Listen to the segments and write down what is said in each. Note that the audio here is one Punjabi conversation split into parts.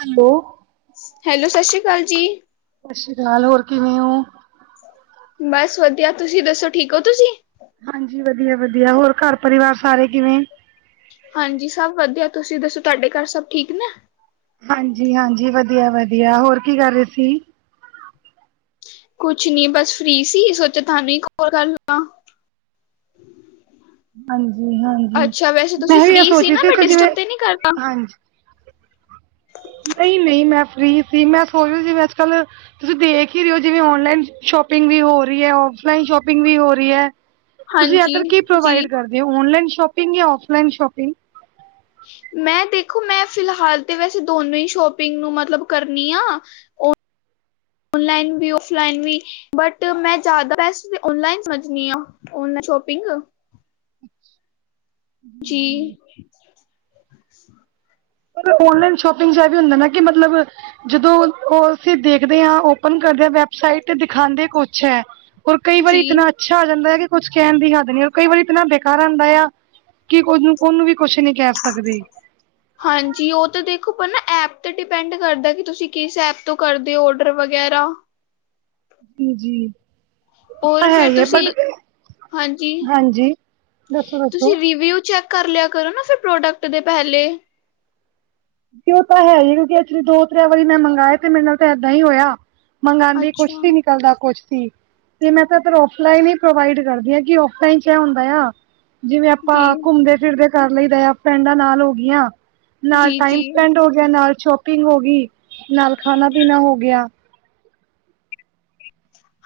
ਹੈਲੋ। ਹੈਲੋ, ਸਤਿ ਸ੍ਰੀ ਅਕਾਲ ਜੀ। ਸਤਿ ਸ਼੍ਰੀ ਅਕਾਲ ਹੋਰ ਕਿਵੇਂ ਹੋ? ਬਸ ਵਧੀਆ, ਤੁਸੀਂ ਦੱਸੋ ਠੀਕ ਹੋ ਤੁਸੀ। ਹਾਂਜੀ ਵਧੀਆ ਵਧੀਆ। ਹੋਰ ਘਰ ਪਰਿਵਾਰ ਸਾਰੇ ਕਿਵੇਂ? ਹਾਂਜੀ ਸਭ ਵਧੀਆ, ਤੁਸੀਂ ਦੱਸੋ ਤੁਹਾਡੇ ਘਰ ਸਭ ਠੀਕ ਨੇ। ਹਾਂਜੀ-ਹਾਂਜੀ, ਵਧੀਆ-ਵਧੀਆ ਹੋਰ ਕੀ ਕਰ ਰਹੇ ਸੀ ਕੁਝ ਨਹੀਂ, ਬਸ ਐਵੇਂ ਹੀ ਸੋਚਿਆ ਕਿ ਤੁਹਾਡੇ ਨਾਲ ਥੋੜ੍ਹੀ ਹੋਰ ਗੱਲ ਕਰ ਲਵਾਂ। ਹਾਂਜੀ [inaudible] ਹਾਂਜੀ ਅੱਛਾ ਵੈਸੇ ਤੁਸੀਂ ਮੈਂ ਵੀ ਫ੍ਰੀ ਇਹ ਸੋਚ ਸੀ ਰਹੀ ਨਾ? ਮੈਂ ਤੁਹਾਨੂੰ ਕਿ ਜਿਵੇਂ ਡਿਸਟਰਬ ਤਾਂ ਨਹੀਂ ਕੀਤਾ? ਨਹੀਂ-ਨਹੀਂ, ਮੈਂ ਫ੍ਰੀ ਸੀ। ਮੈ ਸੱਚ ਦੱਸਾਂ, ਜਿਵੇਂ ਅੱਜ-ਕੱਲ੍ਹ ਤੁਸੀਂ ਦੇਖ ਹੀ ਰਹੇ ਹੋ, ਔਨਲਾਈਨ ਸ਼ਾਪਿੰਗ ਦਾ ਬਹੁਤ ਜ਼ਿਆਦਾ ਰੁਝਾਨ ਹੈ। ਗ ਵੀ ਹੋ ਰਹੀ ਓਫਲਾਈਨ ਸ਼ੋਪਿੰਗ ਵੀ ਹੋ ਰਹੀ ਹੈ, ਤੁਸੀਂ ਹਾਂਜੀ ਅੱਜ-ਕੱਲ ਕੀ ਜੀ ਪ੍ਰੋਵਾਇਡ ਕਰ ਰਹੇ ਹੋ। ਔਨਲਾਈਨ ਸ਼ੋਪਿੰਗ ਜਾਂ ਔਫਲਾਈਨ ਸ਼ੋਪਿੰਗ। ਮੈਂ ਦੇਖੋ ਮੈਂ ਫਿਲਹਾਲ ਤੇ ਵੈਸੇ ਦੋਨੋ ਹੀ ਸ਼ੋਪਿੰਗ ਨੂੰ ਮਤਲਬ ਕਰਨੀ ਆ- ਔਨਲਾਈਨ ਵੀ, ਔਫਲਾਈਨ ਵੀ- ਬਟ ਮੈਂ ਜ਼ਿਆਦਾ ਬੈਸਟ ਨਲਾਈਨ ਸਮਝਣੀ ਆ ਔਲਾਈਨ ਸ਼ੋਪਿੰਗ- ਅੱਛ। ਜੀ ਪਰ ਔਨਲਾਈਨ ਸ਼ੋਪਿੰਗ ਚ ਇਹ ਵੀ ਹੁੰਦਾ ਨਾ ਕਿ ਮਤਲਬ- ਜਦੋਂ ਉਹ ਅਸੀਂ ਦੇਖਦੇ ਹਾਂ ਓਪਨ ਕਰਦੇ ਹਾਂ ਵੈਬਸਾਈਟ ਤੇ ਦਿਖਾਉਂਦੇ ਕੁਛ ਹੈ- ਔਰ ਕਈ ਵਾਰੀ ਜੀ ਇਤਨਾ ਅੱਛਾ ਆ ਜਾਂਦਾ ਆ ਕੁੱਝ ਕਹਿਣ ਦੀ ਹੱਦ ਨੀ, ਹੋਰ ਕਈ ਵਾਰੀ ਇਤਨਾ ਬੇਕਾਰ ਆੁੰਂਦਾ ਆ- ਕੀ ਕੁੂੰ ਉਹਨੂੰ ਵੀ ਕੁਛ ਨੀ ਕਹਿ ਸਕਦੀ। [inaudible] ਹਾਂਜੀ ਉਹ ਤਾਂ ਦੇਖੋ ਪਹਿ ਨਾ ਐਪ ਤੇ ਡਿਪੈਂਡ ਕਰਦਾ ਕਿ ਤੁਸੀਂ ਕਿਸ ਐਪ ਤੋਂ ਕਰਦੇ ਹੋ ਔਡਰ ਵਗੈਰਾ। ਨਾਜੀ- ਹੋਰ ਫੇਰ ਤੁਸੀਂ, ਹਾਂਜੀ, ਹਾਂਜੀ ਦੱਸੋ ਤੁਸੀਂ ਦੱਸੋ ਰਿਵਿਊ ਚੈੱਕ ਕਰ ਲਿਆ ਕਰੋ ਨਾ ਫਿਰ ਪ੍ਰੋਡਕਟ ਦੇ ਪਹਿਲੇ। ਤੇ ਉਹ ਤਾਂ ਹੈ ਹੀ ਕਿਉਂਕਿ ਐਕਚੁਲੀ ਦੋ ਤ੍ਰ ਵਾਰੀ ਮੈਂ ਮੰਗਵਾਏ ਤੇ ਮੇਰੇ ਨਾਲ ਤਾਂ ਇਏਦਾਂ ਹੀ ਹੋਇਆ ਮੰਗਵਾਉਂਦੀ ਕੁਛ ਅੱਛਾ ਵੀ ਨਿਕਲਦਾ ਕੁਛ ਮੈਂ, ਤਾਂ ਔਫਲਾਈਨ ਹੀ ਪ੍ਰੋਵਾਈਡ ਕਰਦੀ ਆਂ ਕਿ ਫਲਾਈਨ ਕ ਹੁੰਦਾ ਆ ਜਿਵੇਂ ਜੀ ਆਪਾਂ ਘੁੰਮਦੇ ਫਿਰਦੇ ਕਰ ਲਈ ਰ ਫਰੈਂਡਾਂ ਨਾਲ ਹੋ ਗਈਆਂ, ਨਾਲ ਜੀ ਟਾਈਮ ਜੀ ਸਪੈਂਡ ਹੋ ਗਿਆ ਨਾਲ ਸ਼ੋਪਿੰਗ ਹੋ ਗਈ। ਨਾਲ ਖਾਣਾ ਪੀਣਾ ਹੋ ਗਿਆ।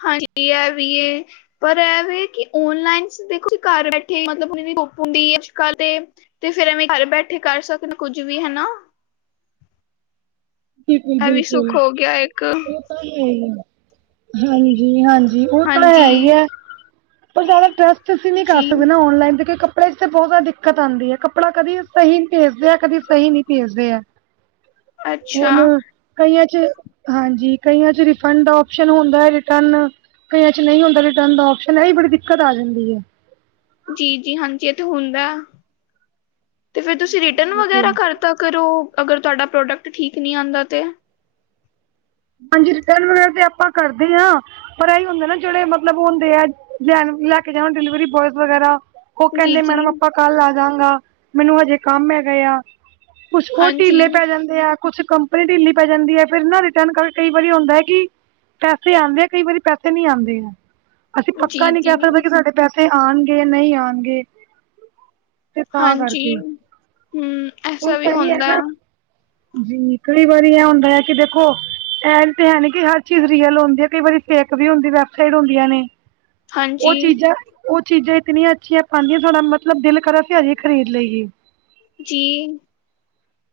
ਹਾਂਜੀ ਹੈ ਵੀ ਇਹ। ਪਰ ਇਹਵੇ ਕਿ ਓਨਲਾਈਨ ਦੇਖੋ ਘਰ ਬੈਠੇ ਮਤਲਬ ਧੁੱਪ ਹੁੰਦੀ ਅੱਜ ਤੇ ਤੇ ਫੇਰ ਐਵੇਂ ਘਰ ਬੈਠੇ ਕਰ ਸਕਦੇ ਕੁੱਝ ਵੀ ਹਨਾ ਇਹ ਵੀ ਸੁੱਖ ਹੋ ਗਿਆ ਇੱਕ ਬਿਲਕੁਲ-ਬਿਲਕੁਲ ਹਾਂਜੀ-ਹਾਂਜੀ ਉਹ ਤਾਂ ਹੈ ਹਾਂਜੀ ਹੀ ਹੈ ਪਰ ਜ਼ਿਆਦਾ ਟਰਸਟ ਅਸੀਂ ਨ ਕਰ ਜੀ ਸਕਦੇਾਂ ਔਨਲਾਈਨ ਤੇ ਕੱਪੜੇ ਤੇ ਬਹੁਤ ਜ਼ਿਆਦਾ ਦਿੱਕਤ ਆਉਂਦੀ ਹੈ ਕੱਪੜਾ ਕਦੀ ਸਹੀ ਭੇਜਦੇ ਹੈ, ਕਦੀ ਸਹੀ ਨੀ ਭੇਜਦੇ ਹੈ। [inaudible] ਹੁਣ ਕਈਆਂ ਚ ਹਾਂਜੀ ਕਈਆਂ ਚ ਰਿਫੰਡ ਓਪਸ਼ਨ ਹੁੰਦਾ ਹੈ ਰਿਟਰਨ। ਕਈਆਂ ਚ ਨਹੀਂ ਹੁੰਦਾ ਰਿਟਰਨ ਦਾ ਆਪਸ਼ਨ ਹੈ ਬੜੀ ਦਿੱਕਤ ਆ ਜਾਂਦੀ ਹੈ। ਜੀ ਜੀ ਹਾਂਜੀ ਇੱਥੇ ਹੁੰਦਾ ਤੇ ਫੇਿਰ ਤੁਸੀਂ ਰਿਟਰਨ ਵਗੈਰਾ ਕਰ ਤ ਕਰੋ ਅਗਰ ਤੁਹਾਡਾ ਪ੍ਰੋਡਕਟ ਠੀਕ ਨਹੀਂ ਆਉਂਦਾ ਤਾਂ ਹਾਂਜੀ ਰਿਟਰਨ ਵਗੈ ਤੇ ਆਪਾਂ ਕਰਦੇ ਹਾਂ ਪਰ ਇਹੀ ਹੁੰਦੇ ਨਾ ਜਿਹੜੇ ਮਤਲਬ ਉਹ ਹੁੰਦੇ ਆ ਲੈ-ਲੈ ਕੇ ਜਾਣਾ ਡਿਲੀਵਰੀ ਬੋਇਜ਼ ਵਗੈਰਾ ਉਹ ਜੀ ਕਹਿੰਦੇ ਜੀ ਮੈਡਮ ਆਪਾਂ ਕੱਲ ਆ ਜਾਗਾ ਮੈਨੂੰ ਹਜੇ ਕੰਮ ਹੈਗਾ ਆ ਕੁਛ ਉਹ ਹਾਂਜੀ ਢਿੱਲੇ ਪੈ ਜਾਂਦੇ ਆ, ਕੁਛ ਕੰਪਨੀ ਢਿੱਲੀ ਪੈ ਜਾਂਦੀ ਹੈ ਫਿਰ ਨਾ ਕਈ ਵਾਰੀ ਹੁੰਦਾ ਹੈ ਕਿ, ਪੈਸੇ ਆਉਂਦੇ ਕਈ ਵਾਰੀ ਪੈਸੇ ਨਜਹੀਂ ਆਉਂਦੇ ਅਸੀਂ ਪੱਕਾ ਜੀ ਨਹੀਂ ਕਹਿ ਜੀ ਸਕਦੇ ਕਿ ਸਾਡੇ ਪੈਸੇ ਆਉਣਗੇ ਜਾਂ ਨਹੀਂ ਆਉਣਗੇ। ਤਾਂ ਹਾਂਜੀ ਕਰਕੇ, ਹਮ ਹੁਣ ਐਸਾ ਵੀ ਸਹੀ ਹੈ ਹੁੰਦਾ ਨਾ। ਜੀ ਕਈ ਵਾਰੀ ਇਹ ਹੁੰਦਾ ਹੈ ਕਿ ਦੇਖੋ। ਐ ਤੇ ਹੈ ਕਿ ਹਰ ਚੀਜ਼ ਰੀਅਲ ਹੁੰਦੀ ਹੈ ਕਈ ਵਾਰੀ ਫੇਕ ਵੀ ਹੁੰਦੀ ਵੈਬਸਾਈਟ ਹੁੰਦੀਆਂ ਨੇ। ਹਾਂਜੀ ਉਹ ਚੀਜ਼ਾਂ ਉਹ ਚੀਜ਼ਾਂ ਇਤਨੀਆਂ ਅੱਛੀਆਂ ਪਾਉਂਦੀਆਂ ਤੁਡਾ ਮਤਲਬ ਦਿਲ ਕਰਾ ਸੀ ਹਜੇ ਖਰੀਦ ਲਈਏ। ਜੀ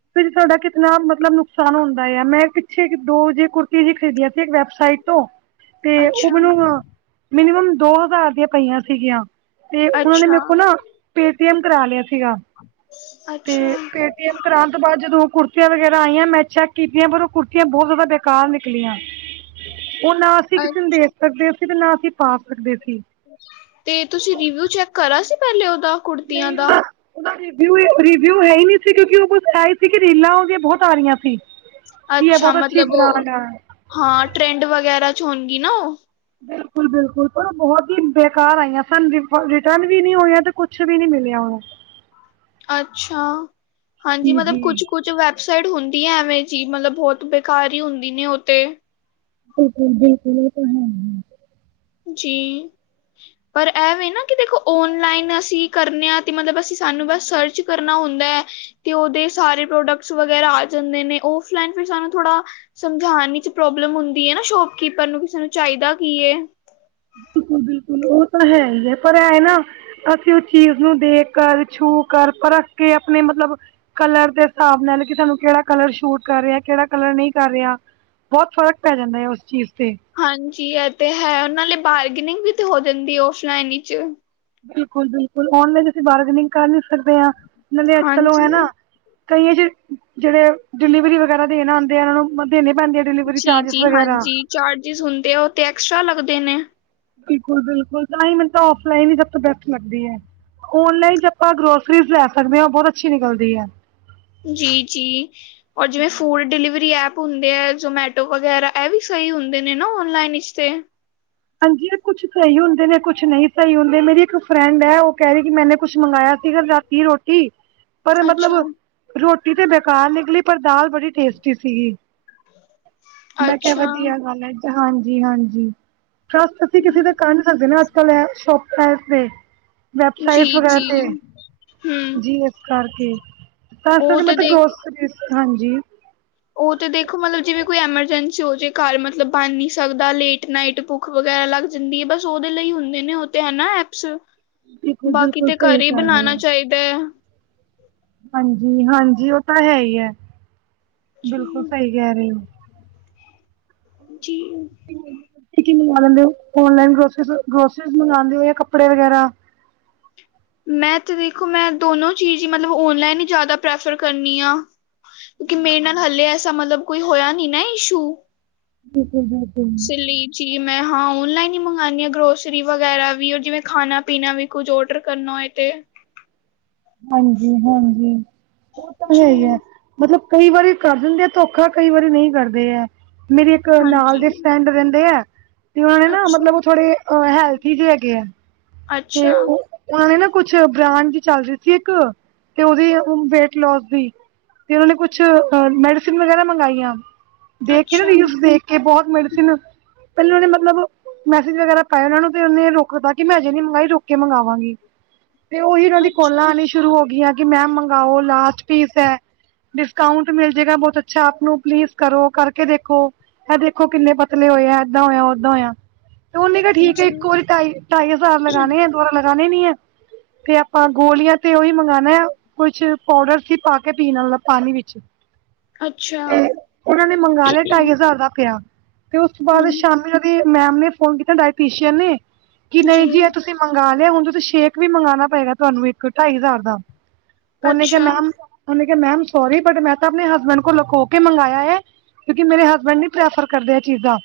ਫ ਤੁਹਾਡਾ ਕਿਤਨਾ ਮਤਲਬ ਨੁਕਸਾਨ ਹੁੰਦਾ ਆ ਮੈਂ ਪਿਛੇ ਦੋ ਜੇ ਕੁੁਰਤੀਆਂ ਜ ਖਰੀਦੀਆਂ ਸੀ ਇੱਕ ਵੈਬਸਾਈਟ ਤੋਂ ਤੇ ਉਹ ਅੱਛਾ ਮੈਨੂੰ ਮਿਨੀਮਮ ਦੋ ਹਜ਼ਾਰ ਦੀਆਂ ਪਈਆਂ ਸੀਗੀਆਂ ਤੇ ਉਹਨਾਂ ਨੇ ਮੇਰੇ ਅੱਛਾ ਕੋਲ ਨਾ ਪੇਟੀਐਮ ਕਰਾ ਲਿਆ ਸੀਗਾ ਤੇ ਅੱਛਾ ਪੇਟੀਐਮ ਤਾਂਤ ਬਾਅਦ ਜਦੋਂ ਕੁੜਤੀਆਂ ਵਗੈਰਾ ਆਈਆਂ ਮੈਂ ਚੈੱਕ ਕੀਤੀਆਂ ਪਰ ਉਹ ਕੁਤੀ ਬਹੁਤ ਜ਼ਿਆਦਾ ਬੇਕਾਰ ਨਿਕਲੀਆਂ ਉਹਨਾਂ। ਅੱਛਾ ਸਕਦੇ ਸੀ ਤੇ ਨਾ ਅਸੀਂ ਪਾ ਸਕਦੇ ਸੀ। ਤੇ ਤੁਸੀਂ ਰਿਵਿਊ ਚੈੱਕ ਕਰਾ ਸੀ ਪਹਿਲੇ ਉਹਦਾ। ਕੁੜਤੀਆਂ ਨਹੀਂ ਦਾ ਉਹਵਊ ਰਿਵਿਊ ਹੈ ਹੀ ਨਹੀਂ ਸੀ ਕਿਉਂਕਿ ਉਹ ਬਛ ਆਈ ਸੀ ਕਿ ਰੀਲਾਂ ਹੋ ਗਆਂ ਬਹੁਤ ਆ ਰਹੀਆਂ ਸੀ। ਕੀ ਹੈ ਅੱਛਾ ਬਹੁਤ ਅੱਛੀ ਮਤਲਬ ਉਹ ਬ੍ਰਾਂਡ ਹੈ। ਹਾਂ ਟਰੈਂਡ ਵਗੈਰਾ ਚਚ ਹੋਣਗੀ ਨਾ ਉਹ। ਬਿਲਕੁਲ ਬਿਲਕੁਲ ਪਰ ਬਹੁਤ ਹੀ ਬੇਕਾਰ ਆਈਆਂ ਸਾਨੂੰ ਰਿਟਰਨ ਵੀ ਨਹੀਂ ਹੋਇਆ ਤੇ ਕੁਛ ਵੀ ਨਹੀਂ ਮਿਲਿਆ ਉਹੁ। ਅੱਛਾ ਹਾਂਜੀ ਜੀ ਮਤਲਬ ਜੀ ਕੁੱਛ ਕੁਛ ਵ ਸਾਈਡ ਹੁੰਦੀ ਹੈ ਐਵੇਂ ਜੀ ਮਤਲਬ ਬਹੁਤ ਬੇਕਾਰ ਹੀ ਹੁੰਦੀ ਨੇ ਉਹੇ ਬਿਲਕੁਲ-ਬਿਲਕੁਲ, ਇਹ ਤਾਂ ਹੈ ਹੀ। ਜੀ ਪਰ ਇਹ ਵੇ ਨਾ ਕਿ ਦੇਖੋ ਔਨਲਾਈਨ ਅਸੀਂ ਕਰਨੇ ਹਾਂ, ਤੇ ਮਤਲਬ ਅਸੀਂ ਸਾਨੂੰ ਬਸ ਸਰਚ ਕਰਨਾ ਹੁੰਦਾ, ਤੇ ਉਹਦੇ ਸਾਰੇ ਪ੍ਰੋਡਕਟਸ ਵਗੈਰਾ ਆ ਜਾਂਦੇ ਨੇ, ਓਫਲੈਨ ਫੇਰ ਸਾਨੂੰ ਥੋੜਾ ਸਮਝਾਣ ਵਿਚ ਪ੍ਰੋਬਲਮ ਹੁੰਦੀ ਐ ਨਾ ਸ਼ੋਪਕੀਪਰ ਨੂੰ, ਕਿ ਸਾਨੂੰ ਚਾਹੀਦਾ ਕੀ ਏ। ਬਿਲਕੁਲ-ਬਿਲਕੁਲ ਉਹ ਤਾਂ ਹੈ ਹੀ ਐ, ਪਰ ਐਹ ਨਾ ਅਸੀਂ ਉਸ ਚੀਜ਼ ਨੂੰ ਦੇਖ ਕਰ, ਛੂ ਕਰ ਪਰਖ ਕੇ ਆਪਣੇ ਮਤਲਬ ਕਲਰ ਦੇ ਹਿਸਾਬ ਨਾਲ ਕਿ ਤੁਹਾਨੂੰ ਕਿਹੜਾ ਕਲਰ ਸ਼ੂਟ ਕਰ ਰਿਹਾ, ਕਿਹੜਾ ਕਲਰ ਨਈ ਕਰ ਰਿਹਾ। ਬਹੁਤ ਫ਼ਰਕ ਪੈ ਜਾਂਦਾ ਐ, ਉਸ ਚੀਜ਼ ਤੇ। ਹਾਂਜੀ ਇਹ ਤੇ ਹੈ, ਉਹਨਾਂ ਲਈ ਬਾਰਗੀਨਿੰਗ ਵੀ ਤੇ ਹੋ ਜਾਂਦੀ ਐ ਔਫਲਾਈਨ ਵਿੱਚ। ਬਿਲਕੁਲ-ਬਿਲਕੁਲ ਔਨਲਾਈਨ ਅਸੀਂ ਬਾਰਗਨਿੰਗ ਕਰ ਨੀ ਸਕਦੇ ਆਂ ਨਾਂ, ਤੇ ਅੱਜ-ਕੱਲ ਉਹ ਐ ਨਾ ਹਾਂਜੀ ਕਈ ਆਹ ਜਿਹੜੇ ਡਿਲੀਵਰੀ ਵਗੈਰਾ ਦੇਣ ਆਂਦੇ ਆ, ਉਹਨਾਂ ਨੂੰ ਦੇਣੇ ਪੈਂਦੇ ਆ। ਡਿਲੀਵਰੀ ਚਾਰਜਿਸ ਵਗੈਰਾ। ਚਾਰਜਿਸ ਹੁੰਦੇ ਆ, ਉਹ ਤੇ ਐਕਸਟਰਾ ਲੱਗਦੇ ਨੇ। ਬਿਲਕੁਲ-ਬਿਲਕੁਲ, ਤਾਂਹੀ ਮੈਨੂੰ ਤਾਂ ਔਫਲਾਈਨ ਹੀ ਸਭ ਤੋਂ ਬੈਸਟ ਲੱਗਦੀ ਐ। ਓਨਲਾਈਨ ਚ ਆਪਾਂ ਗਰੋਸਰੀਜ਼ ਲੈ ਸਕਦੇ ਹਾਂ, ਉਹ ਬਹੁਤ ਅੱਛੀ ਨਿਕਲਦੀ ਐ। ਜੀ-ਜੀ। ਔਰ ਜਿਵੇਂ ਫੂਡ ਡਿਲੀਵਰੀ ਐਪ ਹੁੰਦੇ ਹੈ ਜ਼ੋਮੈਟੋ ਵਗੈਰਾ, ਇਹ ਵੀ ਸਹੀ ਹੁੰਦੇ ਨੇ ਨਾ ਔਨਲਾਈਨ ਇਸ ਤੇ। ਹਾਂਜੀ ਕੁਛ ਸਹੀ ਹੁੰਦੇ ਨੇ, ਕੁਛ ਨਹੀਂ ਸਹੀ ਹੁੰਦੇ, ਮੇਰੀ ਇੱਕ ਫਰੈਂਡ ਹੈ ਉਹ ਕਹਿ ਰਹੀ ਕਿ ਮੈਨੇ ਕੁਛ ਮੰਗਵਾਇਆ ਸੀਗਾ ਕੱਲ ਰਾ ਕੀ ਰੋਟੀ। [unintelligible] ਪਰ ਮਤਲਬ ਰੋਟੀ ਤੇ ਬੇਕਾਰ ਨਿਕਲੀ, ਪਰ ਦਾਲ ਬੜੀ ਟੇਸਟੀ ਸੀਗੀ। ਮੈਂ ਕਿਹਾ ਵਧੀਆ ਗੱਲ ਐ, ਹਾਂਜੀ-ਹਾਂਜੀ। ਟਰੱਸਟ ਅਸੀਂ ਕਿਸੇ ਦਾ ਕਰ ਨੀ ਸਕਦੇ ਨਾ, ਅੱਜ-ਕੱਲ ਇਹ ਸੌਪ ਐਹ ਤੇ ਵੈਬਸਾਈਟਸ ਵਗੈਰਾ ਤੇ ਜੀ ਏਸ ਕਰਕੇ, ਪਰਸੋਂ ਉਹ ਦੀ ਤੇ ਮਤਲਬ ਦੇਖ ਗਰੌਸਰੀ, ਹਾਂਜੀ। ਉਹ ਤੇ ਦੇਖੋ ਮਤਲਬ ਜਿਵੇਂ ਕੋਈ ਐਮਰਜੈਂਸੀ ਹੋ ਜੇ ਘਰ ਮਤਲਬ ਬਣ ਨੀ ਸਕਦਾ, ਲੇਟ ਨਾਈਟ ਭੁੱਖ ਭੁੱਖ ਵਗੈਰਾ ਲੱਗ ਜਾਂਦੀ ਏ, ਬਸ ਉਹਦੇ ਲਈ ਹੁੰਦੇ ਨੇ ਉਹ ਤੇ ਹਨਾ ਐਪਸ। ਬਿਲਕੁਲ ਬਾਕੀ ਬਿਲਕੁਲ ਤੇ ਘਰ ਸਹੀ ਹੀ ਕਹਿ ਬਣਾਣਾ ਚਾਹੀਦਾ। ਹਾਂਜੀ-ਹਾਂਜੀ, ਉਹ ਤਾਂ ਹੈ ਹੀ ਐ, ਬਿਲਕੁਲ ਜੀ ਸਹੀ ਕਹਿ ਰਹੇ ਹੋ। ਜੀ। ਤੁਸੀਂ ਕੀ ਮੰਗਾ ਲੈਂਦੇ ਹੋ, ਔਨਲਾਈਨ ਗਰੌਸਰੀ ਗਰੌਸਰੀਜ਼ ਮੰਗਵਾਂਦੇ ਹੋ ਜਾਂ ਕੱਪੜੇ ਵਗੈਰਾ। ਮੈਂ ਤੇ ਦੇਖੋ, ਮੈਂ ਦੋਨੋਂ ਚੀਜ਼ ਹੀ ਮਤਲਬ ਓਨਲਾਈਨ ਹੀ ਜ਼ਿਆਦਾ ਪ੍ਰੈਫਰ ਕਰਨੀ ਆ। ਕਿਉਂਕਿ ਮੇਰੇ ਨਾਲ ਹਲੇ ਐਸਾ ਮਤਲਬ ਕੋਈ ਹੋਇਆ ਨੀ ਨਾ ਇਸ਼ੂ। ਬਿਲਕੁਲ [inaudible] ਸਲੀਚੀ ਮੈਂ ਹਾਂ ਓਨਲਾਈਨ ਹੀ ਮੰਗਾਣੀ ਆਂ, ਗਰੋਸਰੀ ਵਗੈਰਾ ਵੀ ਓਹ ਜਿਵੇਂ ਖਾਣਾ-ਪੀਣਾ ਵੀ। ਕੁੱਝ ਓਡਰ ਕਰਨਾ ਹੋਏ ਤੇ। ਹਾਂਜੀ-ਹਾਂਜੀ, ਉਹ ਤਾਂ ਜੀ, ਹੈਗਾ। ਮਤਲਬ ਕਈ ਵਾਰੀ ਕਰ ਦਿੰਦੇ ਆ ਧੋਖਾ, ਕਈ ਵਾਰੀ ਨਹੀ ਕਰਦੇ ਐ। ਮੇਰੀ ਇੱਕ ਨਾਲ ਹਾਂਜੀ, ਦੇ ਫਰੈਂਡ ਰਹਿੰਦੇ ਆ, ਤੇ ਉਹਨਾਂ ਨੇ ਨਾ ਅੱਛਾ, ਮਤਲਬ ਉਹ ਥੋੜੇ ਉਹ ਹੈਲਥੀ ਜੇ ਹੈਗੇ ਆ, ਤੇ ਅੱਛਾ, ਓਹ ਉਹਨਾਂ ਨੇ ਨਾ ਕੁਛ ਬ੍ਰਾਂਡ ਦੀ ਚੱਲ ਰੀ ਸੀ ਇੱਕ, ਤੇ ਉਹਦੀ ਵੇਟ ਲੌਸ ਦੀ। ਤੇ ਉਹਨਾਂ ਨੇ ਕੁਛ ਮੈਡੀਸਿਨ ਵਗੈਰਾ ਮੰਗਾਈਆਂ ਦੇਖ ਕੇ ਨਾ, ਅੱਛਾ, ਰੀਲਜ਼ ਦੇਖ ਕੇ ਬਹੁਤ ਮੈਡੀਸਨ, ਪਹਿਲਾਂ ਉਹਨੇ ਮਤਲਬ ਮੈਸੇਜ ਵਗੈਰਾ ਪਾਇਆ, ਉਹਨਾਂ ਨੂੰ ਤੇ ਉਹਨੇ ਰੋਕ ਦਿੱਤਾ, ਕਿ ਮੈਂ ਹਜੇ ਨੀ ਮੰਗਾਈ ਰੁਕ ਕੇ ਮੰਗਵਾਵਾਂਗੀ, ਤੇ ਓਹੀ ਉਹਨਾਂ ਦੀ ਕੋਲਾਂ ਅੱਛਾ, ਆਣੀਆਂ ਸ਼ੁ ਸ਼ੁਰੂ ਹੋਗੀਆਂ, ਕਿ ਮੈਮ ਮੰਗਵਾਓ ਲਾਸਟ ਪੀਸ ਐ। ਡਿਸਕਾਊਂਟ ਮਿਲ ਜੇਗਾ ਬਹੁਤ ਅੱਛਾ ਆਪ ਨੂੰ, ਪਲੀਜ਼ ਕਰੋ ਕਰਕੇ ਦੇਖੋ। ਇਹ ਦੇਖੋ ਕਿੰਨੇ ਪਤਲੇ ਹੋਏ ਆ, ਏਦਾਂ ਹੋਇਆ ਓਦਾਂ ਹੋਇਆ। ਤਾਂ ਉਹਨੇ ਕਿਹਾ ਠੀਕ ਐ, ਜੀ, ਇੱਕ ਵਾਰੀ ਢਾਈ ਹਜ਼ਾਰ ਲਗਾਣੇ ਐ, ਦੁਬਾਰਾ ਲਗਾਣੇ ਨੀ ਐ। ਤੇ ਆਪਾਂ ਗੋਲੀਆਂ ਤੇ ਉਹੀ ਮੰਗਾਣਾ। ਕੁਛ ਪਾਊਡਰ ਸੀ ਪਾ ਕੇ ਪੀਣ ਆਲਾ ਪਾਨੀ ਵਿੱਚ। ਅੱਛਾ, ਤੇ ਉਹਨਾਂ ਨੇ ਮੰਗਾ ਲਿਆ ਢਾਈ ਹੂੰ, ਹਜ਼ਾਰ ਦਾ ਪਿਆ ਤੇ ਉਸ ਤੋਂ ਬਾਅਦ ਸ਼ਾਮੀ ਉਹਦੀ। ਮੈਮ ਨੇ ਫੋਨ ਕੀਤਾ ਡਾਇਟੀਸ਼ੀਅਨ ਨੇ ਕਿ ਨਹੀਂ। ਜੀ, ਜੀ ਇਹ ਤੁਸੀਂ ਮੰਗਾ ਲਿਆ ਹੁਨ ਤੁਸੀਂ ਸ਼ੇਕ ਵੀ ਮੰਗਾਨਾ ਪਏਗਾ ਤੁਹਾਨੂੰ ਇੱਕ ਢਾਈ ਹਜ਼ਾਰ ਦਾ। ਉਹਨੇ ਕਿਹਾ ਅੱਛਾ, ਮੈਮ ਉਹਨੇ ਕਿਹਾ ਮੈਮ ਸੋਰੀ ਬਟ ਮੈਂ ਤਾਂ ਅਪਨੇ ਹਸਬੈਂਡ ਕੋ ਲਕੋ ਕੇ ਮੰਗਾਇਆ ਹੈ। ਕਿਉਂਕਿ ਮੇਰੇ ਹਸਬੈਂਡ ਨੀ ਪ੍ਰੈਫਰ ਕਰਦੇ ਇਹ ਚੀਜ਼ਾਂ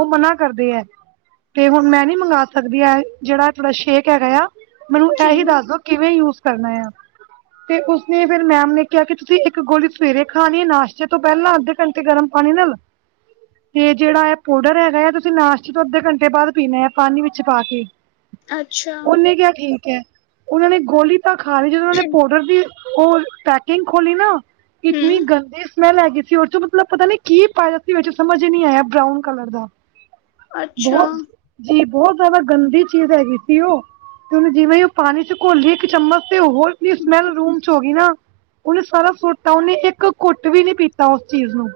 ਉਹ ਮਨਾ ਕਰਦੇ ਹੈ। ਤੇ ਹੁਣ ਮੈਂ ਨੀ ਮੰਗਾ ਸਕਦੀ ਇਹ ਜਿਹੜਾ ਤੁਹਾੜਾ ਸ਼ੇਕ ਹੈਗਾ ਆ ਮੈਨੂੰ ਜੀ, ਇਹੀ ਦੱਸ ਦੋ। ਕਿਵੇਂ ਯੂਜ ਕਰਨਾ ਹੈ। ਤੇ ਉਸਨੇ ਫੇਰ ਮੈਮ ਨੇ ਕਿਹਾ ਕਿ ਤੁਸੀਂ ਇੱਕ ਗੋਲੀ ਸਵੇਰੇ ਖਾਨੀ ਏ ਨਾਸ਼ਤੇ ਤੋਂ ਪਹਿਲਾਂ। ਘੰਟੇ ਗਰਮ ਪਾਣੀ ਨਾਲ। ਤੇ ਜਿਹੜਾ ਇਹ ਪਾਊਡਰ ਹੈਗਾ ਇਹ ਤੁਸੀਂ ਨਾਸ਼ਤੇ ਤੋਂ ਅੱਧੇ ਘੰਟੇ ਬਾਅਦ ਪੀਨਾ ਏ ਪਾਨੀ ਵਿੱਚ ਪਾ ਕੇ। ਅੱਛਾ। ਉਹਨੇ ਕਿਹਾ ਠੀਕ ਹੈ ਉਹਨਾਂ ਨੇ ਗੋਲੀ ਤਾਂ ਖਾ ਲਈ ਜਦੋਂ ਹੂੰ, ਅੱਛਾ, ਉਹਨਾਂ ਨੇ ਪੋਡਰ ਦੀ। ਉਹ ਪੈਕਿੰਗ ਖੋਲੀ ਨਾ ਇਤਨੀ ਗੰਦੀ ਸ। ਸਮੈਲ ਹੈਗੀ ਸੀ ਉਹ ਚੋਂ ਮਤਲਬ ਪਤਾ ਨੀ ਕੀ ਪਾਇਆ ਸੀ ਵਿੱਚ ਸਮਝ ਨਹੀਂ ਆਇਆ ਬਰਾਊਨ ਕਲਰ ਦਾ। ਬਹੁਤ ਜੀ ਬਹੁਤ ਜ਼ਿਆਦਾ ਗੰਦੀ। ਚੀਜ਼ ਹੈਗੀ ਸੀ ਉਹ ਤੇ ਉਹਨੂੰ ਜਿਵੇਂ ਉਹ ਪਾਨੀ ਚ ਘੋਲੀ ਇੱਕ ਚਮਚ ਤੇ ਹੋਰ ਇਤਨੀ ਸਮੈਲ ਰੂਮ ਚ ਹੋ ਗਈ ਨਾ। ਉਹਨੇ ਸਾਰਾ ਸੁਟ ਤਾ ਉਹਨੇ ਇੱਕ ਘੁੱਟ ਵੀ ਨੀ ਪੀਤਾ ਉਸ ਚੀਜ਼ ਨੂੰ।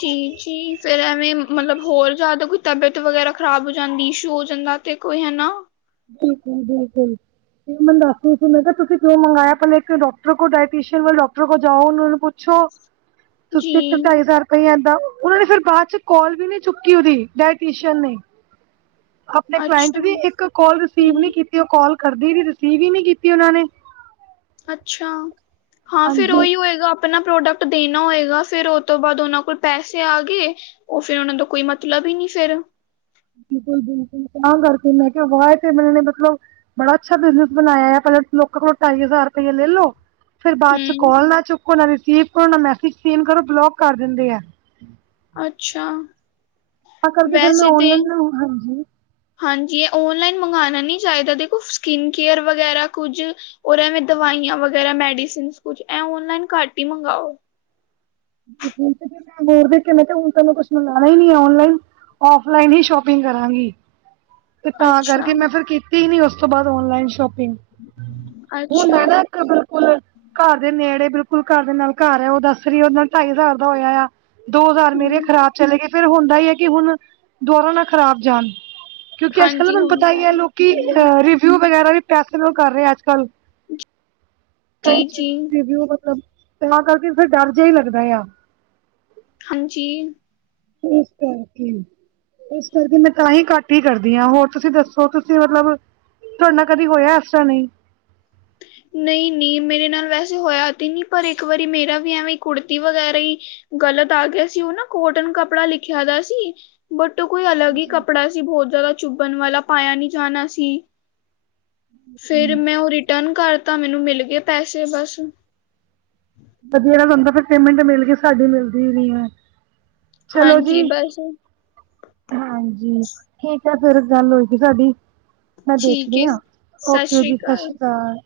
ਜੀ ਜੀ ਫੇਰ ਐਵੇਂ ਮਤਲਬ ਹੋਰ ਜ਼ਿਆਦਾ ਕੋਈ ਤਬੀਅਤ ਵਗੈਰਾ ਖ਼ਰਾਬ ਹੋ ਜਾਂਦੀ ਇਸ਼ੂ ਹੋ ਜਾਂਦਾ। ਤੇ ਕੋਈ ਹੈਨਾ। ਬਿਲਕੁਲ ਬਿਲਕੁਲ। ਮੈਂ ਦੱਸ ਰਹੀ ਸੀ ਮੈ ਕਿਹਾ ਤੁਸੀਂ ਕਿਉਂ ਮੰਗਇਆ ਪਹਿਲੇ ਇੱਕ ਡਾਕਟਰ ਕੋ ਡਾਇਟੀਸ਼ਨ ਵਾਲੇ ਡਾਕਟਰ ਕੋ ਜਾਓ ਉਹ ਨੂੰ ਪੁੱਛੋ। ਜੀ, ਤੁਸੀਂ ਇੱਕ ਢਾਈ ਹਜ਼ਾਰ। ਕਈ ਏਦਾਂ ਉਹਨਾਂ ਨੇ ਫੇਰ ਬਾਅਦ ਚ ਕਾਲ ਵੀ ਨਹੀਂ ਚੁੱਕੀ ਉਹਦੀ ਡਾਇਟੀ ਨੇ। ਆਪਣੇ ਕਲਾਇੰਟ ਅੱਛਾ, ਦੀ ਇੱਕ ਕਾਲ ਰਿਸੀਵ ਨੀ ਹੂੰ, ਕੀਤੀ ਉਹ ਕਾਲ ਕਰਦੀ ਰਹੀ ਰਿਸੀਵ ਹੀ ਨੀ ਕੀਤੀ ਉਹਨਾਂ ਨੇ। ਅੱਛਾ ਹਾਂ ਫੇਰ ਹਾਂਜੀ ਉਹੀ ਹੋਏਗਾ। ਅਪਨਾ ਪ੍ਰੋਡਕਟ ਦੇਨਾ ਹੋਏਗਾ ਫੇਰ ਉਹ ਤੋਂ ਬਾਅਦ ਉਹਨਾਂ ਕੋਲ ਪੈਸੇ ਆ ਗਏ। ਉਹ ਫੇਰ ਉਹਨਾ ਤੋ ਕੋਈ ਮਤਲਬ ਹੀ ਨਹੀਂ ਫੇਰ। ਬਿਲਕੁਲ ਬਿਲਕੁਲ ਤਾਂ ਕਰਕੇ ਮੈਂ ਕਿਹਾ ਵਾਹ ਇਹ ਤੇ ਮੇਰੇ ਨੇ ਮਤਲਬ। ਬੜਾ ਅੱਛਾ ਬਿਜਨਸ ਬਨਾਇਆ ਪਹਿਲੇ ਲੋਕਾਂ ਕੋਲੋਂ ਢਾਈ ਹਜ਼ਾਰ ਰੁਪਇਆ ਲੈ ਲੋ। ਫੇਰ ਬਾਅਦ ਚ ਕਾਲ ਨਾ ਚੁੱਕੋ ਨਾ ਰਿਸੀਵ ਕਰੋ ਨਾ ਮੈਸੇਜ ਸੀਨ ਕਰੋ ਬਲੋਕ ਕਰ ਦਿੰਦੇ ਆ। ਅੱਛਾ। ਤਾਂ ਕਰਕੇ ਫੇਰ ਮੈਂ ਔਨਲਾਈਨ ਹਾਂਜੀ। ਹਾਂਜੀ ਇਹ ਔਨਲਾਈਨ ਮੰਗਾਨਾ ਨਹੀਂ ਚਾਹੀਦਾ ਦੇਖੋ ਸਕਿੰਨ ਕੇਅਰ ਵਗੈਰਾ ਕੁਝ। ਔਰ ਏਵੇਂ ਦਵਾਈਆਂ ਵਗੈਰਾ ਮੈਡੀਸਿਨਸ ਕੁਛ ਇਹ ਓਨਲਾਈਨ ਘੱਟ ਹੀ ਮੰਗਾਓ। ਮੈਂ ਫੋਨ ਤੇ ਦੇਖ ਦੇਖ ਕੇ ਮੈਂ ਤਾਂ ਹੁਨ ਕੁਛ ਮੰਗਾਣਾ ਹੀ ਨੀ ਏ ਔਨਲਾਈਨ। ਔਫਲਾਈਨ ਹੀ ਸ਼ੋਪਿੰਗ ਕਰਾਂਗੀ। ਤੇ ਤਾਂ ਕਰਕੇ ਮੈਂ ਫੇਰ ਕੀਤੀ ਹੀ ਨੀ ਉਸ ਤੋਂ ਬਾਅਦ ਓਨਲਾਈਨ ਸ਼ੋਪਿੰਗ ਹੁਨ ਮੈਂ ਨਾ ਬਿਲਕੁਲ ਘਰ ਦੇ ਨੇੜੇ ਬਿਲਕੁਲ ਘਰ ਦੇ ਨਾਲ ਘਰ ਹੈ ਉਹਦਾ ਦੱਸ ਰਹੀ ਉਹਦੇ ਨਾਲ ਢਾਈ ਹਜ਼ਾਰ ਦਾ ਹੋਇਆ ਆ। ਦੋ ਹਜ਼ਾਰ ਮੇਰੇ ਖ਼ਰਾਬ ਚਲੇ ਗਏ ਫੇਰ ਹੁੰਦਾ ਹੀ ਹੈ ਕਿ ਹੁਨ ਦੋਨੋ ਨਾ ਖ਼ਰਾਬ ਜਾਨ। ਕਿਉਂਕਿ ਅੱਜ ਕੱਲ ਨਾ ਤੁਹਾਨੂੰ ਪਤਾ ਹੀ ਹੈ ਲੋਕ ਰਿਵਿਊ ਵਗੈਰਾ ਵੀ ਪੈਸੇ ਨਾਲ ਕਰ ਰਹੇ ਅੱਜ ਕੱਲ। ਕਈ ਚੀ ਰਿਵਿਊ ਮਤਲਬ ਤਾਂ ਕਰਕੇ ਫੇਰ ਡਰ ਜਿਹਾ ਹੀ ਲੱਗਦਾ ਆ। ਹਾਂਜੀ। ਇਸ ਕਰਕੇ ਇਸ ਕਰਕੇ ਮੈਂ ਤਾਂਹੀ ਘੱਟ ਹੀ ਕਰਦੀ ਹਾਂ ਹੋਰ ਤੁਸੀਂ ਦੱਸੋ ਤੁਸੀਂ ਮਤਲਬ ਤੁਹਾਡੇ ਨਾਲ ਕਦੀ ਹੋਇਆ ਏਸਰਾ ਨਹੀਂ। ਨਹੀਂ ਨਹੀਂ ਮੇਰੇ ਨਾਲ ਵੈਸੇ ਹੋਇਆ ਤੇ ਨਹੀਂ ਪਰ ਇੱਕ ਵਾਰੀ ਮੇਰਾ ਵੀ ਐਵੇਂ ਕੁੜਤੀ ਵਗੈਰਾ ਹੀ ਗ਼ਲਤ ਆ ਗਿਆ ਸੀ ਉਹ ਨਾ ਕੋਟਨ ਕੱਪੜਾ ਲਿਖਿਆ ਦਾ ਸੀ। ਬੱਟ ਕੋਈ ਅਲੱਗ ਹੀ ਕੱਪੜਾ ਸੀ। ਬਹੁਤ ਜ਼ਿਆਦਾ ਚੁੱਭਣ ਵਾਲਾ ਪਾਇਆ ਨਹੀਂ ਜਾਣਾ ਸੀ। ਫੇਰ, ਮੈਂ ਉਹ ਰਿਟਰਨ ਕਰਤਾ ਮੈਨੂੰ ਮਿਲ ਗਏ ਪੈਸੇ ਬਸ। ਵਧੀਆ ਬੰਦਾ ਤਾਂ ਹੁੰਦਾ ਫਿਰ ਪੇਮੈਂਟ ਮਿਲ ਕੇ ਸਾਡੀ ਮਿਲਦੀ ਨੀ ਐ। ਚਲੋ ਜੀ। ਹਾਂਜੀ ਬਸ ਹਾਂਜੀ, ਠੀਕ ਹੈ ਫੇਰ ਗੱਲ ਹੋਏਗੀ ਸਾਡੀ। ਮੈਂ ਦੇਖ ਠੀਕ ਹੈ ਲਿਆ ਹਾਂ, ਓਕੇ ਜੀ ਸਤਿ ਸ਼੍ਰੀ ਅਕਾਲ।